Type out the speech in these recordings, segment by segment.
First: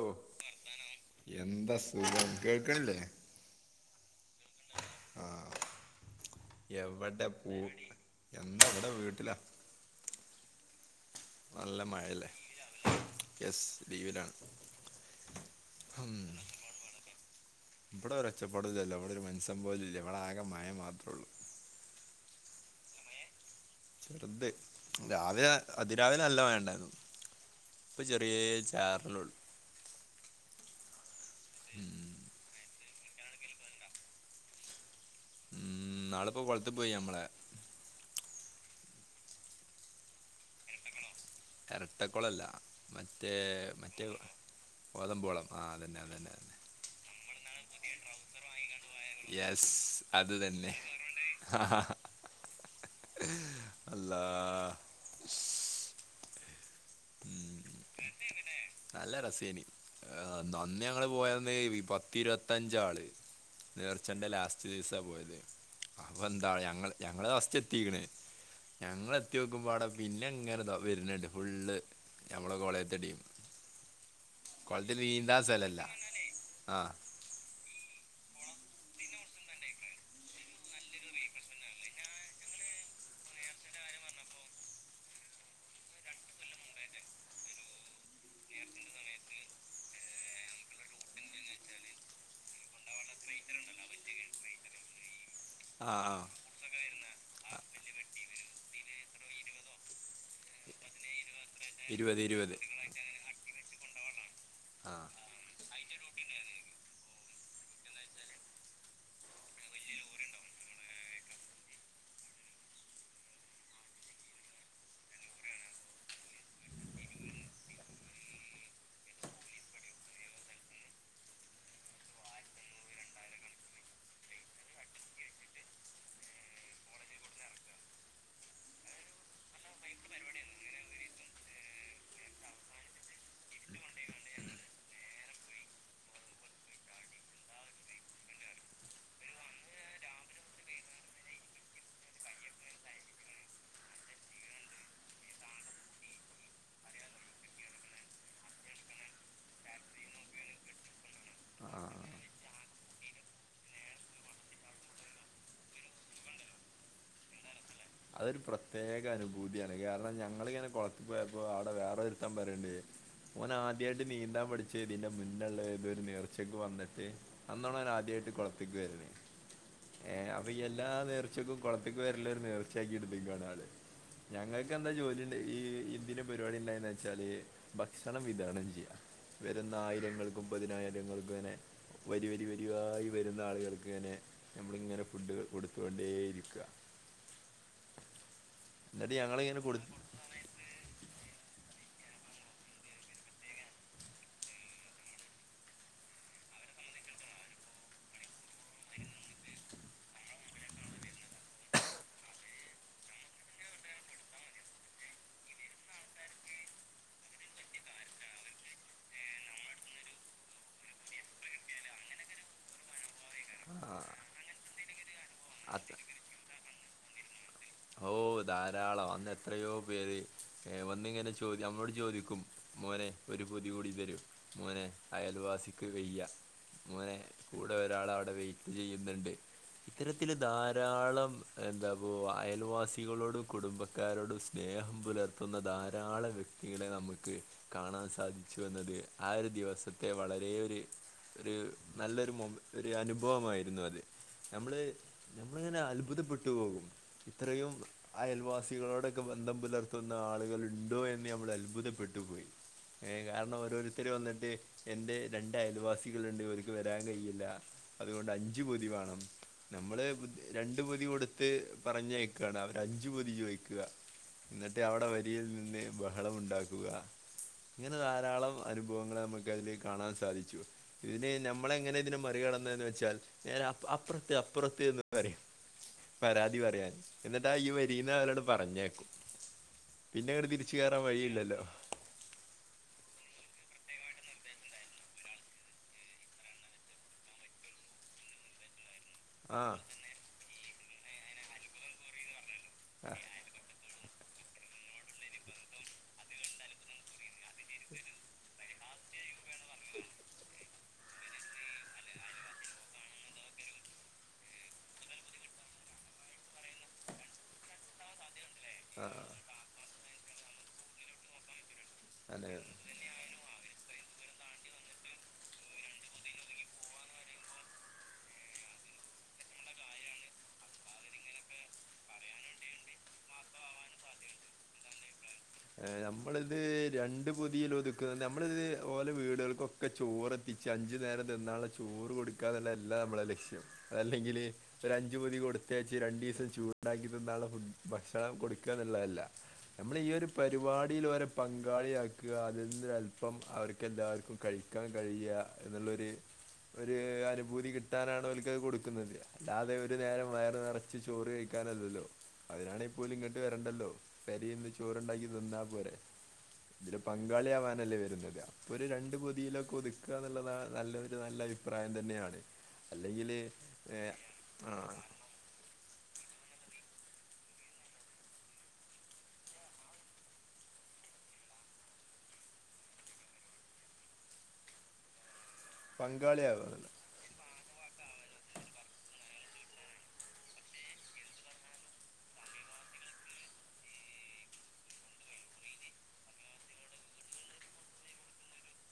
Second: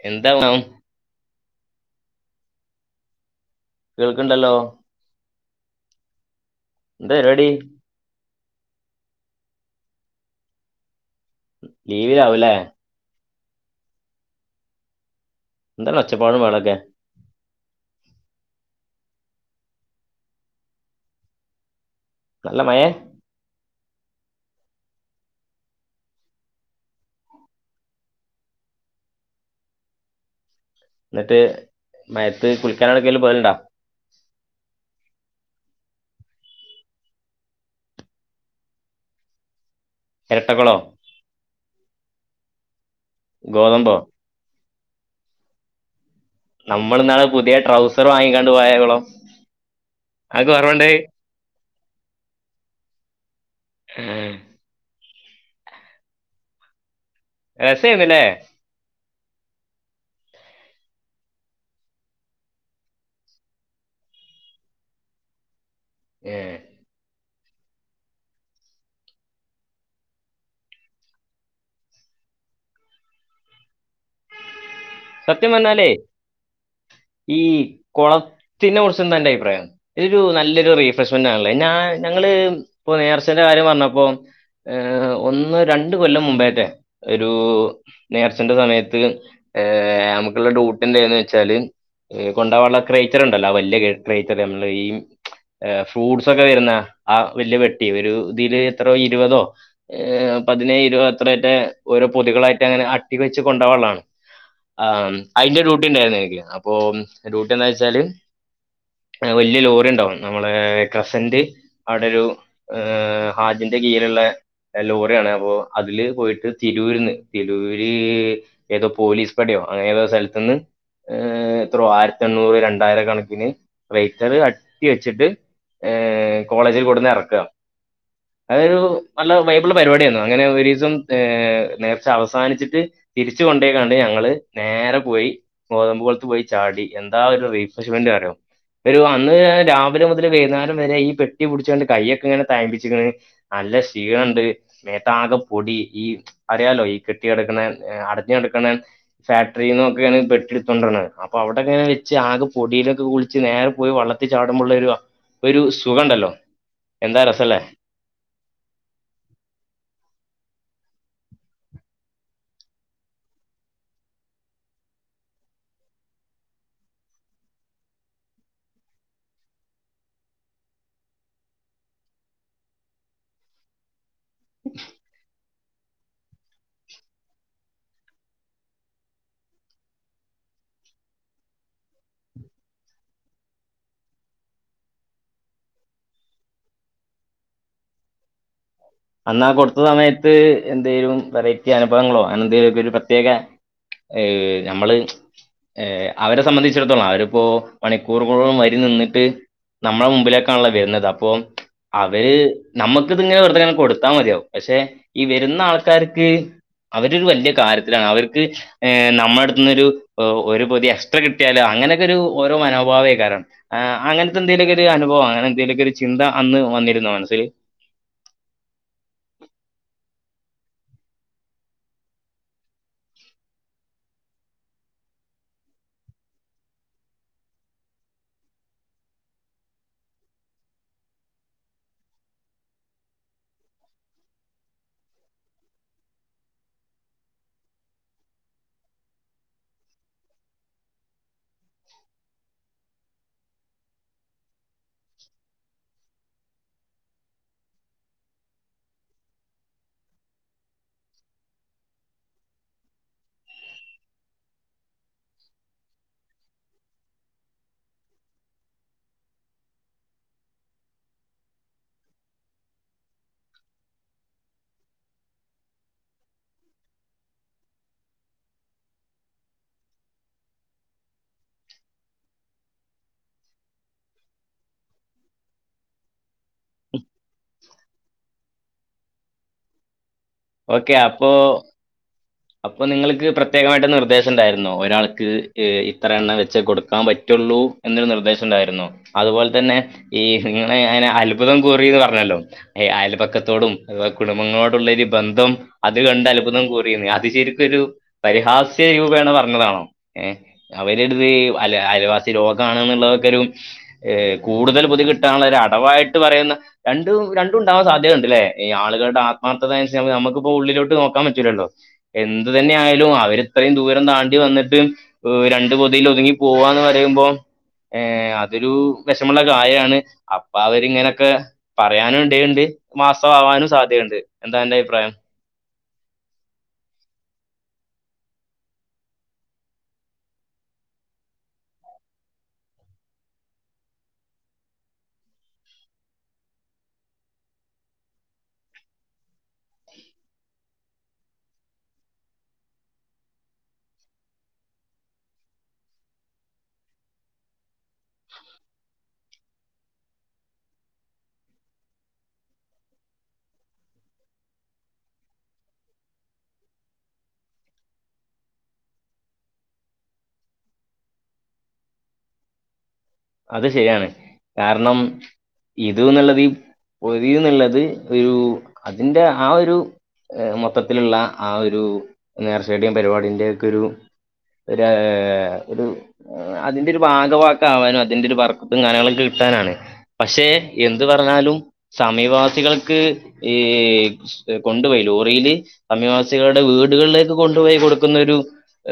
ഓ എന്താ [unintelligible] എന്താ സുഖം കേൾക്കണില്ലേ കേൾക്കണ്ടല്ലോ ആഹ് എന്താ എവടെ പരിപാടി പൂ എന്താ വടെ വീട്ടിലാ നല്ല മഴല്ലേ ലീവിലാവൂലേ എസ് ലീവിലാണ് എന്താണ് ഉം. ഒച്ചപാടും ബഹളൊക്കെ ഇവിടെ ഒരുഒച്ചപ്പടില്ലല്ലോ അവിടെ ഒരു മനുഷ്യൻ പോലും ഇല്ല അവിടെ ആകെ മഴ മാത്രേള്ളൂ നല്ല മയ ചെറുത് രാവിലെ അതിരാവിലെ നല്ല മഴണ്ടായിരുന്നു പ്പൊ ചെറിയ ചാറലോള്ളൂ എന്നിട്ട് ഉം. മയത്ത് കുളിക്കാന എടക്കെലും പോവലണ്ടോ ഉം നാളെപ്പോ കൊളത്തി പോയി നമ്മളെ എരട്ടകുളം ഇരട്ടക്കുളല്ല മറ്റേ ഗോതമ്പോ മറ്റേ ഗോതമ്പോളം ആ അതുന്നെ അതന്നെ നമ്മൾ ഇന്നാള് പുതിയ ട്രൗസർ വാങ്ങിക്കാണ്ട് പോയകുളം യെസ് അത് തന്നെ ആ ഹാ ഹാ അള്ളാ ഉം, രസയിരുന്നു അല്ലെ നല്ല രസേനി നന്നി ഞങ്ങള് പോയന്ന് പത്തി ഇരുപത്തഞ്ചാള് നേർച്ചെന്റെ ലാസ്റ്റ് ദിവസാ പോയത് അപ്പൊ ന്താ ഞങ്ങള് ഞങ്ങള ഫസ്റ്റ് എത്തിക്കണേ ഞങ്ങ എത്തി നോക്കുമ്പോൾടെ പിന്നെ എങ്ങനൊ വരുന്നുണ്ട് ഫുള്ള് ഞമ്മള കൊളയത്തെടീയും കൊളത്തി നീന്താ സത്യം സ്ഥലല്ല പറഞ്ഞാലേ ആഹ് ഈ കുളത്തിനെ കുറിചെന്ത അന്റെ അഭിപ്രായം? ഇതൊരു നല്ലൊരു റീഫ്രഷ്മെന്റ് ആണല്ലേ ഞാ ഞങ്ങള് ഇപ്പൊ നേർച്ചേന്റെ കാര്യം പറഞ്ഞപ്പോ ഏ ഒന്ന് രണ്ട കൊല്ലം മുമ്പേട്ടെ ഒരു നേർച്ചന്റെ സമയത്ത് ഏ നമുക്കുള്ള ഡൂട്ട്ന്റെന്ന് വെച്ചാല് കൊണ്ടാകാനുള്ള ക്രേച്ചർണ്ടല്ലോ വല്ല്യ ക്രേച്ചർ നമ്മള് ഈ ആ ആ ഫ്രൂട്ട്സ് ഒക്കെ വരുന്ന ആ വല്യ പെട്ടി ഒരു ഇതിൽ എത്രയോ ഇരുപതോ പതിനേ ഇരുപ- അത്രയായിട്ട് ഓരോ ഇരുപത് ഇരുപത് പൊതുകളായിട്ട് അങ്ങനെ അട്ടി വെച്ച് കൊണ്ടൊകാനുള്ളതാണ് ആ അതിന്റെ ഡ്യൂട്ടി ണ്ടായിരുന്നു അപ്പൊ ഡ്യൂട്ടി എന്താ ച്ചാല് വല്ല്യ ലോറി ണ്ടാവുംനമ്മള കസന്റ് അവിടെ ഒരു ഏ ഹാജിന്റെ കീഴ്ല്ള്ള ലോറിയാണ് അപ്പോ അതില് പോയിട്ട് തിരൂര്ന്ന് തിരൂര് ഏതോ പോലീസ് പടിയോ അങ്ങനതോ സ്ഥലത്തുന്ന് ഏ എത്രോ ആയിരത്തി എണ്ണൂറ് രണ്ടായിര കണക്കിന് റേറ്റർ അട്ടി വെച്ചിട്ട് ഏ കോളേജിൽ കൊടുന്നെറക്ക അതോരു നല്ല വൈബിള്ള പരിപാടിയായിരുന്നു അങ്ങനെ ഒരു ദിവസം നേർച്ച അവസാനിച്ചിട്ട് തിരിച്ച് ക്കാണ്ട് ഞങ്ങള് നേരെ പോയി ഗോതമ്പ് കൊളത്ത് പോയി ചാടി എന്താ ഒരു റീഫ്രഷ്മെന്റ് അറിയോ ഒരു അന്ന് രാവിലെ മുതൽ വൈന്നേരം വരെ ഈ പെട്ടി പിടിച്ചോണ്ട് കയ്യൊക്കെ ഇങ്ങനെ തഴമ്പിചക്കൻ നല്ല ക്ഷീണണ്ട് മേത്താകെ പൊടി ഈ അറിയാലോ ഈ കെട്ടിയെടുക്കുന്ന അടു ഫാക്ടറിന്നൊക്കെയാണ് ബെഡ് എടുത്തോണ്ട് വരണത് അപ്പൊ ആ അവിടെക്കെ ആ വെച് ആകേ പൊടിയിലൊക്കെ കുളിച്ച് നേരെ പോയി വള്ളത്തിൽ ചാടുമ്പോുള്ള ഒരു ഒരു സുഖം ണ്ടല്ലോ എന്താ രസംല്ലേ. അതൊരു പ്രത്യേക അനുഭൂതിയാണ് കാരണം ഞങ്ങളി ങ്ങനെ കൊളത്തി പോയപ്പോ അവിടെ വേറെ ഒരുത്താൻ പറയുണ്ടേ ഓൻ ആദ്യമായിട്ട് നീന്താൻ പഠിച്ചേ ഇതിന്റെ മുന്നുള്ള ഇതൊരു നേർച്ചക്ക് വന്നിട്ട് അന്നോണോ ഓൻ ആദ്യമായിട്ട് കുളത്തേക്ക് വരണേ ഏ അപ്പ ഈ എല്ലാ നേർച്ചക്കും കുളത്തേക്കും വരല്ഒരു നേർച്ച ച്ചാക്കിടത് ക്കാണ് ആള് ഞങ്ങൾക്ക് എന്താ ജോലിണ്ട് ഈ ഇതിന്റെ പരിപാടി എന്താണ് വെച്ചാല് ഭക്ഷണം വിതരണം ചെയ്യാ വരുന്ന ആയിരങ്ങൾക്കും പതിനായിരങ്ങൾക്കും അങ്ങനെ വരി വരി വരിവായി വരുന്ന ആളുകൾക്കിങ്ങനെ നമ്മളിങ്ങനെ ഫുഡ്കൾ കൊടുത്തുകൊണ്ടേ ഇരിക്ക എന്നിട്ട് അന്നാ ഞങ്ങളിങ്ങനെ കൊടു കൊടുത്ത സമയത്ത് എന്തേലും വെറൈറ്റി അനുഭവങ്ങളോ അനെ എന്തേലുമക്കെ ഒരു പ്രത്യേക ഏ ഞമ്മള് ഏ അവരെ സംബന്ധിച്ചിടത്തോളം അവരിപ്പോ മണിക്കൂറുകളോളം വരി നിന്നിട്ട്. നമ്മടെ മുമ്പിലേക്കാണല്ലോ വരുന്നത് അപ്പൊ അവരെ നമ്മുക്ക് ഇതിങ്ങനെ വെറുതെ. കൊടുത്താ മതിയാവും പക്ഷെ ഈ വരുന്ന ആൾക്കാർക്ക് അവരൊരു വലിയ കാര്യത്തിലാണ് അവർക്ക്. ഏ നമ്മുടെ അടുത്തുന്ന് ഒരു പൊതി എക്സ്ട്രാ കിട്ടിയാല് അങ്ങനെയൊക്കെ ഒരു ഓരോ മനോഭാവായികാരം. ആ അങ്ങനത്തെ എന്തേലൊക്കൊ ഒരു അനുഭവം അങ്ങനെ എന്തേലൊക്കെ അത് ഒരു ചിന്ത അന്ന് വന്നിരുന്നോ മനസ്സിൽ. ഓ ധാരാളം അന്ന് എത്രയോ പേര് വന്നിങ്ങനെ ചോദി നമ്മളോട് ചോദിക്കും. മോനെ ഒരു പൊതി കൂടി തരൂ മോനെ അയൽവാസിക്ക് വയ്യ. മോനെ കൂടെ ഒരാളെ വിടെ വെയിറ്റ് ചെയ്യുന്നുണ്ട്. ഇത്തരത്തില് ധാരാളം എന്താപ്പോ അയൽ. അയൽവാസികളോടും കുടുംബക്കാരോടും സ്നേഹം പുലർത്തുന്ന ധാരാളം വ്യക്തികളെ നമുക്ക്. കാണാൻ സാധിച്ചു എന്നത് ആ ഒരു ദിവസത്തെ വളരെ ഒരു. ഒരു നല്ലൊരു മൊ ഒരു അനുഭവമായിരുന്നു അത് ഞമ്മള്. നമ്മളിങ്ങനെ അത്ഭുതപ്പെട്ട് പോകും ഇത്രയും. അയൽവാസികളോടൊക്കെ ബന്ധം പുലർത്തുന്ന ആളുകൾ ഉണ്ടോ എന്ന് നമ്മൾ അത്ഭുതപ്പെട്ടുപോയി. ഏയ് കാരണം ഓരോരുത്തര് വന്നിട്ട്. എൻ്റെ രണ്ട് അയൽവാസികളുണ്ട് ഓരിക്ക് വരാൻ കഴിയില്ല അതുകൊണ്ട് അഞ്ച് പൊതി വേണം. നമ്മള് രണ്ടു പൊതി കൊടുത്ത് പറഞ്ഞയക്കാണ് അവരെ അഞ്ച് പൊതി ചോദിക്കുവാ. എന്നിട്ട് അവിടെ വരിയിൽ നിന്ന് ബഹളം ഉണ്ടാക്കുക. ഇങ്ങനെ ധാരാളം അനുഭവങ്ങളെ നമുക്ക് അതില് കാണാൻ സാധിച്ചു. ഇത് നമ്മള് എങ്ങനെ ഇതിനെ മറികടന്നെന്ന് വെച്ചാൽ ഞാൻ അപ്പുറത്ത് അപ്പുറത്ത് എന്ന് പറയും. പരാതി പറയാൻ എന്നിട്ടാ ഈ വരീന്ന് ആളോട് പറഞ്ഞേക്കും പിന്നെങ്ങാട്. [unintelligible] [unintelligible] ഓക്കെ കയറാൻ അപ്പോ വഴിയില്ലല്ലോ. അപ്പൊ നിങ്ങൾക്ക് പ്രത്യേകമായിട്ട് നിർദ്ദേശം ഉണ്ടായിരുന്നോ ഒരാൾക്ക് ഇത്ര എണ്ണം വെച്ച് കൊടുക്കാൻ പറ്റുള്ളൂ. എന്നൊരു നിർദ്ദേശം ഉണ്ടായിരുന്നോ. അതുപോലെ ആ തന്നെ ഈ നിങ്ങളെ ഞാൻ അത്ഭുതം കൂറിന്ന് പറഞ്ഞല്ലോ എ ആ അയൽപക്കത്തോടും. അഥവാ കുടുംബങ്ങളോടുള്ള ഒരു ബന്ധം അത് കണ്ട് അത്ഭുതം കൂറിന്ന് അത് ശരി. ഒരു പരിഹാസ്യ രൂപേണ പറഞ്ഞതാണോ ഏ. അവരടുത്ത് അല അയൽവാസി രോഗാണ് എന്നുള്ളതൊക്കെ ഒരു. ഏ കൂടുതൽ പൊതി കിട്ടാനുള്ള ഒരു അടവായിട്ട് പറയുന്ന രണ്ടും രണ്ടും ഉണ്ടാവാൻ സാധ്യത ഉണ്ടല്ലേ. ഈ ആ ആളുകളുടെ ആത്മാർത്ഥത അനുസരിച്ച് നമുക്കിപ്പോ ഉള്ളിലോട്ട് നോക്കാൻ പറ്റൂല്ലല്ലോ എന്ത് അങ്ങനെ തന്നെയാ. അവര് ഇത്രയും ദൂരം താണ്ടി വന്നിട്ട് രണ്ടു പൊതിൽ ഒതുങ്ങി പോവാന്ന് പറയുമ്പോ. ഏഹ് അതൊരു വെഷമമുള്ള കാര്യാണ് അപ്പ അവര്. ഇതിങ്ങനെ ഒക്കെ പറയാനും ഇടയുണ്ട് മാസം ആവാനും സാധ്യതയുണ്ട് എന്താ അന്റെ അഭിപ്രായം. നമ്മളിത് രണ്ടു പൊതിയിൽ ഒതുക്കുന്നത് നമ്മളിത് ഓലെ വീടുകൾക്കൊക്കെ. ഒക്കെ ചോറ് എത്തിച്ച് അഞ്ച് നേരം തിന്നാനുള്ള ചോറ് കൊടുക്കുക എന്നല്ല നമ്മളുടെ ലക്ഷ്യം അതല്ലെങ്കില്. ഒരു അഞ്ച് പൊതി കൊടുത്തയച്ച് രണ്ട് ദിവസം ചൂടാക്കി തിന്നാനുള്ള ഫു ഭക്ഷണം കൊടുക്ക എന്നുള്ളതല്ല. നമ്മള് ഈ ഒരു. പരിപാടിയിൽ ഓരെ പങ്കാളി ആക്കുക അതിൽ നിന്നോരു അല്പം അവർക്ക് എല്ലാവർക്കും കഴിക്കാൻ കഴിയുക. എന്നുള്ളൊരു. ഒരു അനുഭൂതി കിട്ടാനാണ് ഓല്ക്കത് കൊടുക്കുന്നത് അല്ലാതെ ഒരു നേരം വയറ് നിറ. ച്ച് ചോറ് കഴിക്കാനല്ലല്ലോ അതിനാണേ പോലും ഇങ്ങോട്ട് വരണ്ടല്ലോ പെരേന്ന് ചോറ് ഉണ്ടാക്കി. തിന്നാ പോരെ. ഇതില് പങ്കാളി ആവാനല്ലേ വരുന്നത് അപ്പൊ ഒരു രണ്ട് പൊതിയിലൊക്കെ ഒതുക്കുക എന്നുള്ളതാ നല്ലൊരു നല്ലൊരു കാ.. പ്രായം തന്നെയാണ്. അല്ലെങ്കില്. അത് ശരിയാണ് ഏഹ് ആ കാരണം. ഇതുന്നുള്ളത് ഈ പൊതി എന്നുള്ളത് ഒരു അതിന്റെ ആ ഒരു. മൊത്തത്തിലുള്ള ആ ഒരു നേർച്ചയിടിലിൻ്റെ പരിപാടിന്റെ ഒക്കെ ഒരു. ഒരു ഒരു അതിന്റെ പങ്കാളിയാവുക ഒരു ഭാഗവാക്ക് ആവാനും. അതിന്റെ ഒരു ബർക്കത്തും കാര്യങ്ങളൊക്കെ കിട്ടാനാണ് പക്ഷെ എന്ത് പറഞ്ഞാലും സമീപവാസികൾക്ക് ഈ ഏഹ് കൊണ്ടുപോയി ലോറിയില് സമീവാസികളുടെ വീടുകളിലേക്ക് കൊണ്ടുപോയി കൊടുക്കുന്നൊരു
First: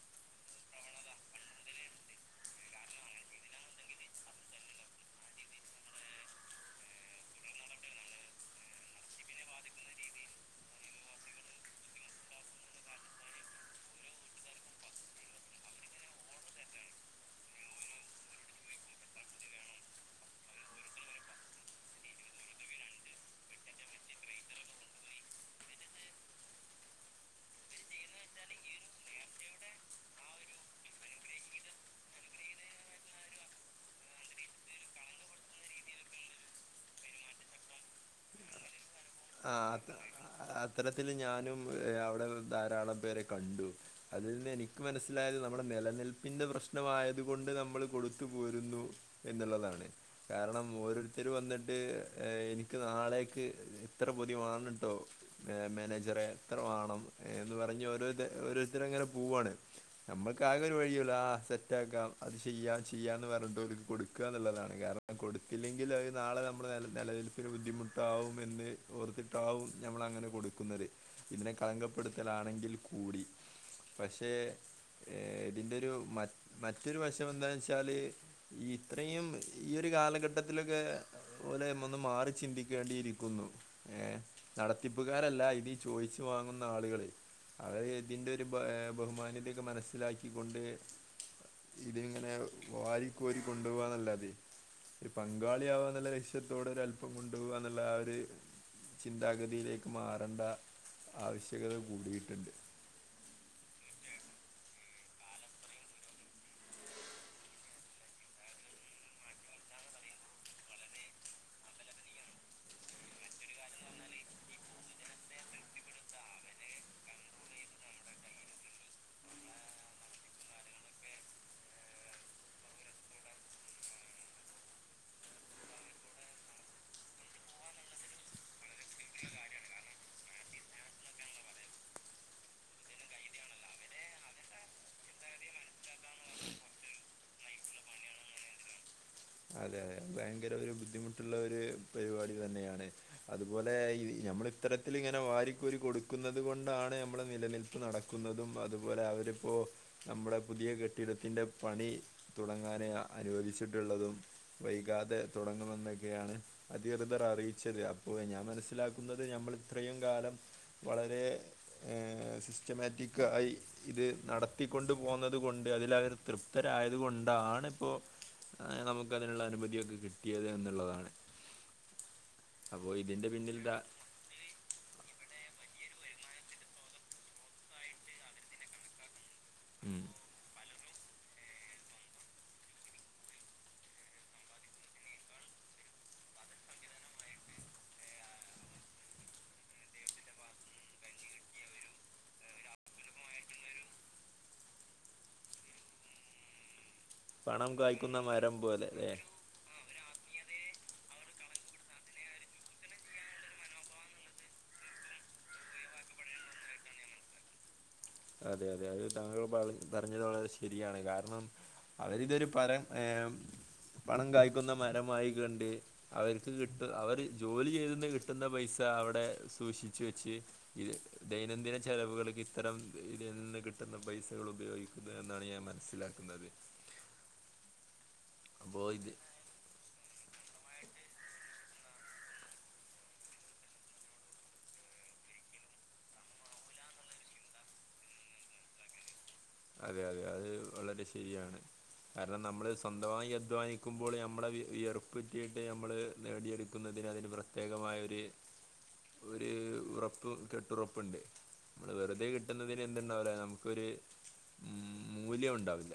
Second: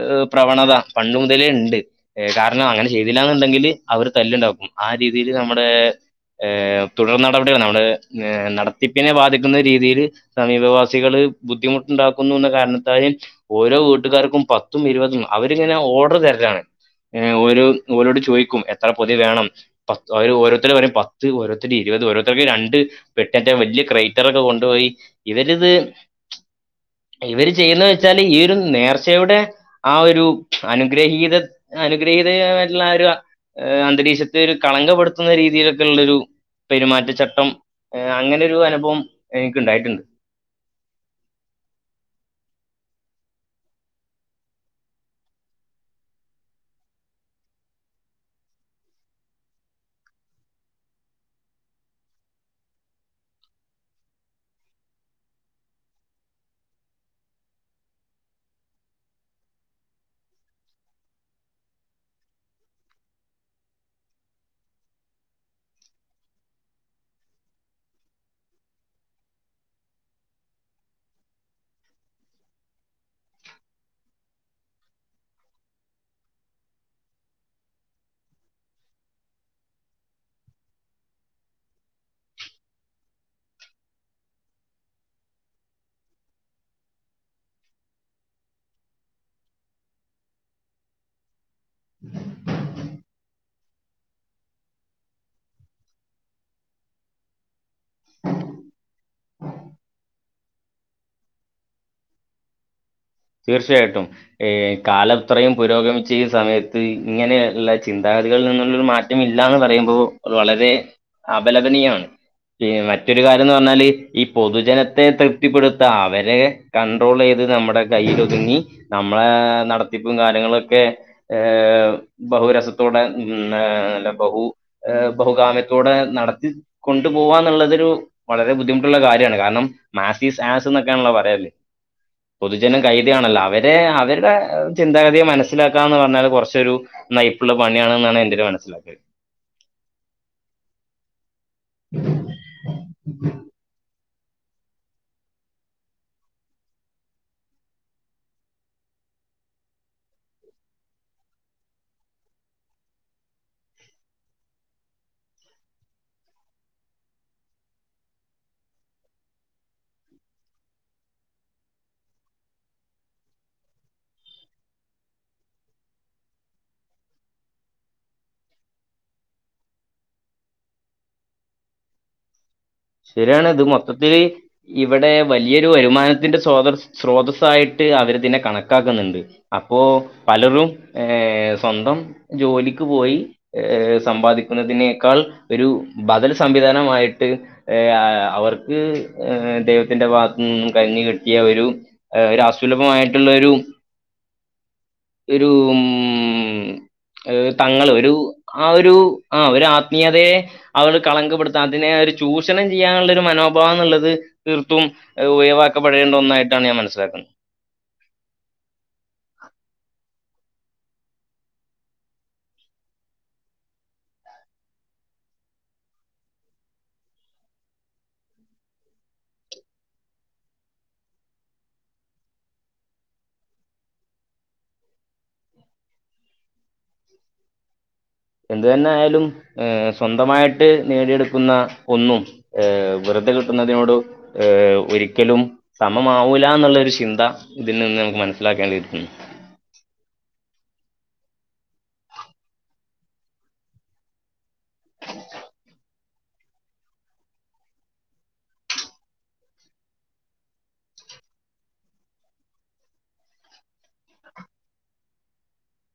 ഏഹ് പ്രവണത പണ്ട് മുതലേ ഇണ്ട് ഏ കാരണം അങ്ങനെ ചെയ്തിലാന്ന്ണ്ടെങ്കിൽ അവര് തല്ല്ണ്ടാക്കും ആ രീതിയില് നമ്മുടെ ഏഹ് തുടർ നടപടിയാണ് നമ്മുടെ ഏഹ് നടത്തിപ്പിനെ ബാധിക്കുന്ന രീതിയില് സമീപവാസികള് ബുദ്ധിമുട്ടുണ്ടാക്കുന്നു എന്ന കാരണത്താല് ഓരോ വീട്ടുകാർക്കും പത്തും ഇര്വതും അവരിങ്ങനെ ഓഡർ തര്ലാണ് ഏ ഒര് ഓലോട് ചോയ്ക്കും എത്ര പൊതി വേണം പത്ത് അഹ് ഓരോര്ത്തര് പറിം പത്ത് ഓരോര്ത്തര് ഇരുവത് ഓരോര്ത്തര്ക്ക് രണ്ട് പെട്ട്യറ്റെ വല്ല്യ ക്രൈറ്ററൊക്കെ കൊണ്ടുപോയി ഇവരിത് ഇവര് ചെയ്യ്ന്ന് വെച്ചാല് ഈ ഒരു നേർച്ചയുടെ ആ ഒരു അനുഗ്രഹീത അനുഗ്രഹീതയിട്ടുള്ള ആ ഒര് ഹ് അന്തരീക്ഷത്തിൽ കളങ്കപ്പെടുത്തുന്ന രീതിയിലൊക്കെ ഉള്ളൊരു പെരുമാറ്റച്ചട്ടം ഹ് അങ്ങനെ ഒര് അനുഭവം ആ അത് എനിക്കുണ്ടായിട്ടുണ്ട് അ അത്തരത്തില് ഞാനും ഏ അവ്ടെ ധാരാളം പേരെ കണ്ടു. അതിൽന്ന് എനിക്ക് മനസ്സിലായത് നമ്മുടെ നെലനിൽപ്പിന്റെ പ്രശ്നമായതുകൊണ്ട് നമ്മൾ കൊടുത്തു പോരുന്നു എന്നുള്ളതാണ് കാരണം ഓരോരുത്തര് വന്നിട്ട് ഹ് ഏഹ് എനിക്ക് നാളേക്ക് ഇത്ര പൊതി വാങ്ങ്ണ്ടൊ ഏ മാനേജറെ ഇത്ര വാണം എന്ന് പറഞ്ഞ് ഓരോര്ത്ത ഓരോര്ത്തരങ്ങനെ പോവാണ്. അമ്മക്ക് ആകെ ഒരു വഴിയുള്ളു ആഹ് സെറ്റാക്കാം അത് ചെയ്യാം ചെയ്യാന്ന് പർഞ്ഞ്ട്ടോര്ക്ക് കൊട്ക്കാന്ന്ള്ളതാണ് കാരണം അഹ് കൊട്ത്തില്ലെങ്കിൽ അഹ് നാളെ നമ്മ്ളെ നെല നെലനിൽപ്പിന് ബുദ്ധിമുട്ടാവും എന്ന് ഓർത്തിട്ടാവും നമ്മളങ്ങനെ കൊടുക്കുന്നത് ഇതിനെ കളങ്കപ്പെടുത്തലാണെങ്കിൽ കൂടി പക്ഷേ ഏഹ് ഇതിന്റെ ഒരു മറ്റ് മറ്റൊരു വശം എന്താവെച്ചാല് ഇത്രയും ഈ ഒരു കാലഘട്ടത്തിലൊക്കെ ഓലൈമന്ന് മാറി ചിന്തിക്കേണ്ടിയിരിക്കുന്നു. ഏ നടത്തിപ്പുകാരല്ല ഇതീ ചോയ്ച്ചു വാങ്ങുന്ന ആളുകള് അഹ് ഇതിന്റൊര് ബഹ്‌ ഏ ബഹുമാന്യത്യൊക്കെ മനസ്സിലാക്കിക്കൊണ്ട് ഇതിങ്ങനെ ഹ് വാരി കോരി കൊണ്ടുപോവാന്നല്ലാതെ ഒര് പങ്കാളിയാവാ ന്നുള്ള ലക്ഷ്യത്തോടെ ഒരഅല്പം കൊണ്ടോവാന്നുള്ള ആ ഒര് ചിന്താഗതിയിലേക്ക് മാറണ്ട ആവ്ശ്യകത കൂടിയിട്ടുണ്ട്. തീർച്ചയായിട്ടും ഏ കാലത്രയും പുരോഗമിച്ച ഈ സമയത്ത് ഇങ്ങനെയ്ള്ള ചിന്താഗതികളിൽ നിന്നുള്ളൊരു മാറ്റ റ്റമില്ലാന്ന് പറയുമ്പോ അഹ് വളരെ അപലദനീയമാണ്. ഹ് മറ്റൊരു കാര്യം ന്ന് പർഞ്ഞാല് ഈ പൊതുജനത്തെ തൃപ്തിപ്പെടുത്ത അവരെ കൺട്രോളെയ്ത് നമ്മുടെ കയ്യ്ലൊതുങ്ങി നമ്മളെ നടത്തിപ്പും കാര്യങ്ങളൊക്കെ ഏഹ് ബഹുരസത്തോടെ ഹ്മ് ഹേ ല്ല ബഹു ഏ ബഹുകാമ്യത്തോടെ നടത്തി കൊണ്ടു പോവാന്നുള്ളതൊരു വളരെ ബുദ്ധിമുട്ടുള്ള കാര്യാണ് കാരണം മാസിസ് ആസ് ന്നൊക്കേണല്ലോ പറയൽ ജനം കൈതയാണല്ലോ അവരെ അവര്ടെ ഹ് ചിന്താഗതിയെ മനസ്സിലാക്കാന്ന് പർഞ്ഞാൽ കൊർച്ചൊരു ന്നയ്പ്ള്ള പണിയാണ്ന്നാണ് എന്റൊര് മനസ്സിലാക്കല് അതെതെ ഭയങ്കര ഒരു ബുദ്ധിമുട്ട് ട്ടുള്ള ഒര് പരിവാടി തന്നെയാണ് അതുപോലെ ഈ നമ്മള് ഇത്തരത്തിലിങ്ങനെ വാരിക്കോരി കൊട്ക്കുന്നത് കൊണ്ടാണ് നമ്മളെ നിലനിൽപ്പ് നടക്കുന്നതും അതുപോലെ അവരിപ്പോ നമ്മുടെ പുതിയ കെട്ടിടത്തിൻന്റെ പണി തുടങ്ങാന് അനുവദിച്ചിട്ടുള്ളതും വൈകാതെ തുടങ്ങുമെന്നൊക്കെയാണ് അധികൃതർ അറിയിച്ചത് അപ്പൊ ഞാൻ മനസ്സിലാക്കുന്നത് നമ്മൾ ഇത്രയും കാലം വളരെ ഏഹ് സിസ്റ്റമാറ്റിക്കായി ഇത് നടത്തിക്കൊണ്ട് പോന്നത് കൊണ്ട് അതില അവര് തൃപ്തരായത് കൊണ്ടാണ് ഇപ്പൊ അനമുക്ക് അതിനുള്ള അനുമതിയൊക്കെ കിട്ടിയത് എന്നുള്ളതാണ്. അപ്പോൾ ഇതിൻ്റെ ശെരിയാണ് പിന്നിൽ ഇത് ദാ മൊത്തത്തില് ഇവിടെ വലിയൊരു വരുമാനത്തിന്റെ സ്രോത സ്രോതസ്സായിട്ട് അവരിതിനെ കണക്കാക്കുന്നുണ്ട്. അപ്പോ ഉം, പലറും ഏഹ് സ്വന്തം ജോലിക്ക് പോയി ഏഹ് സമ്പാദിക്കുന്നതിനേക്കാൾ ഒരു ബദൽ സംവിധാനം ആയിട്ട് ഏഹ് അവർക്ക് ദൈവത്തിന്റെ ഭാഗത്ത നിന്നും കനിഞ്ഞു കിട്ടിയ ഒരു ഏഹ് ഒരു അസുലഭമായിട്ടുള്ളരു ഒരു ഉം പണം തങ്ങള് ഒരു കായ്ക്കുന്ന മരം ആ പോലെ ഒരു അല്ലേ ആ ഒരു ആത്മീയതയെ അതൊരു കളങ്കപ്പെടുത്താ അതിനെ ഒരു ചൂഷ് ചൂഷണം ചെയ്യാനുള്ള ഒരു മനോഭാവം എന്നുള്ളത് തീർത്തും ഉഴിവാക്കപ്പെടേണ്ട ഒന്നായിട്ടാണ് ഞാൻ മനസ്സിലാക്കുന്നത്. അതെ അതെ അത് താങ്കൾ പള പറഞ്ഞത് വളരെ ശരിയാണ് കാരണം അവരിതൊരു പരം ഏഹ് പണം കായ്ക്കുന്ന മരമായി കണ്ട്. അവർക്ക് കിട്ടും. അവര് ജോലി ചെയ്തെന്നെ കിട്ടുന്ന പൈസ അവിടെ സൂക്ഷിച്ച വെച്ച്. ഇത് ദൈനംദിന ചെലവുകൾക്ക് ഇത്തരം ഇതിൽ നിന്ന് കിട്ടുന്ന പൈസകൾ ഉപയോഗിക്കുന്നു എന്നാണ് ഞാൻ മനസ്സിലാക്കുന്നത്. എന്ത് തന്നെ അപ്പോൾ ഇത് ആയാലും ഏ സ്വന്തമായിട്ട് നേടിയെടുക്കുന്ന ഒന്നും, ഏ വെറുതെ കിട്ടുന്നതിനോട് ഏഹ് ഒരിക്കലും സമംമാവൂല എന്നുള്ള ഒരു ചിന്ത ഇതിൽ നിന്ന് നമുക്ക് മനസ്സിലാക്കേണ്ടിയിരിക്കുന്നു. അതെ അതെ അത് വളരെ ശരിയാണ്. കാരണം നമ്മള് സ്വന്തമായി അധ്വാനിക്കുമ്പോൾ നമ്മള് വിയറുപ്പറ്റിയിട്ട് നമ്മൾ നേടിയെടുക്കുന്നതിന് പ്രത്യേകമായൊരു ഒരു ഉറപ്പ് കെട്ടുറപ്പുണ്ട്. വെറുതെ കിട്ടുന്നതിനെന്തുണ്ടാവില്ല നമുക്കൊരു ഉം മൂല്യം ഉണ്ടാവില്ല.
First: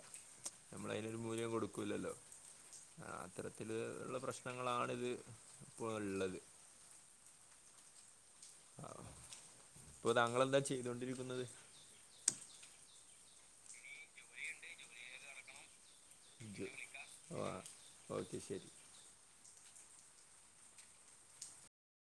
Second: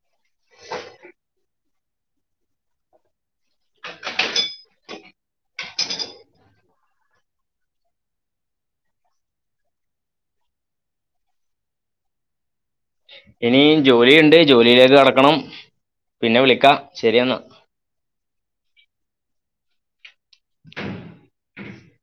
നമ്മൾ അതിനൊരു മൂല്യം കൊടുക്കൂല്ലല്ലോ ആ അത്തരത്തിൽ ഉള്ള പ്രശ്നങ്ങളാണിത് ഇപ്പോൾ ഉള്ളത്. ആഹ് ഇപ്പൊ താങ്കളെന്താ ചെയ്തുകൊണ്ടിരിക്കുന്നത്? ഇനി ജോലിയുണ്ട് ജോലിയിലേക്ക് കടക്കണം. പിന്നെ വിളിക്കാം ഓ ശരിയെന്നാ ഓക്കെ ശരി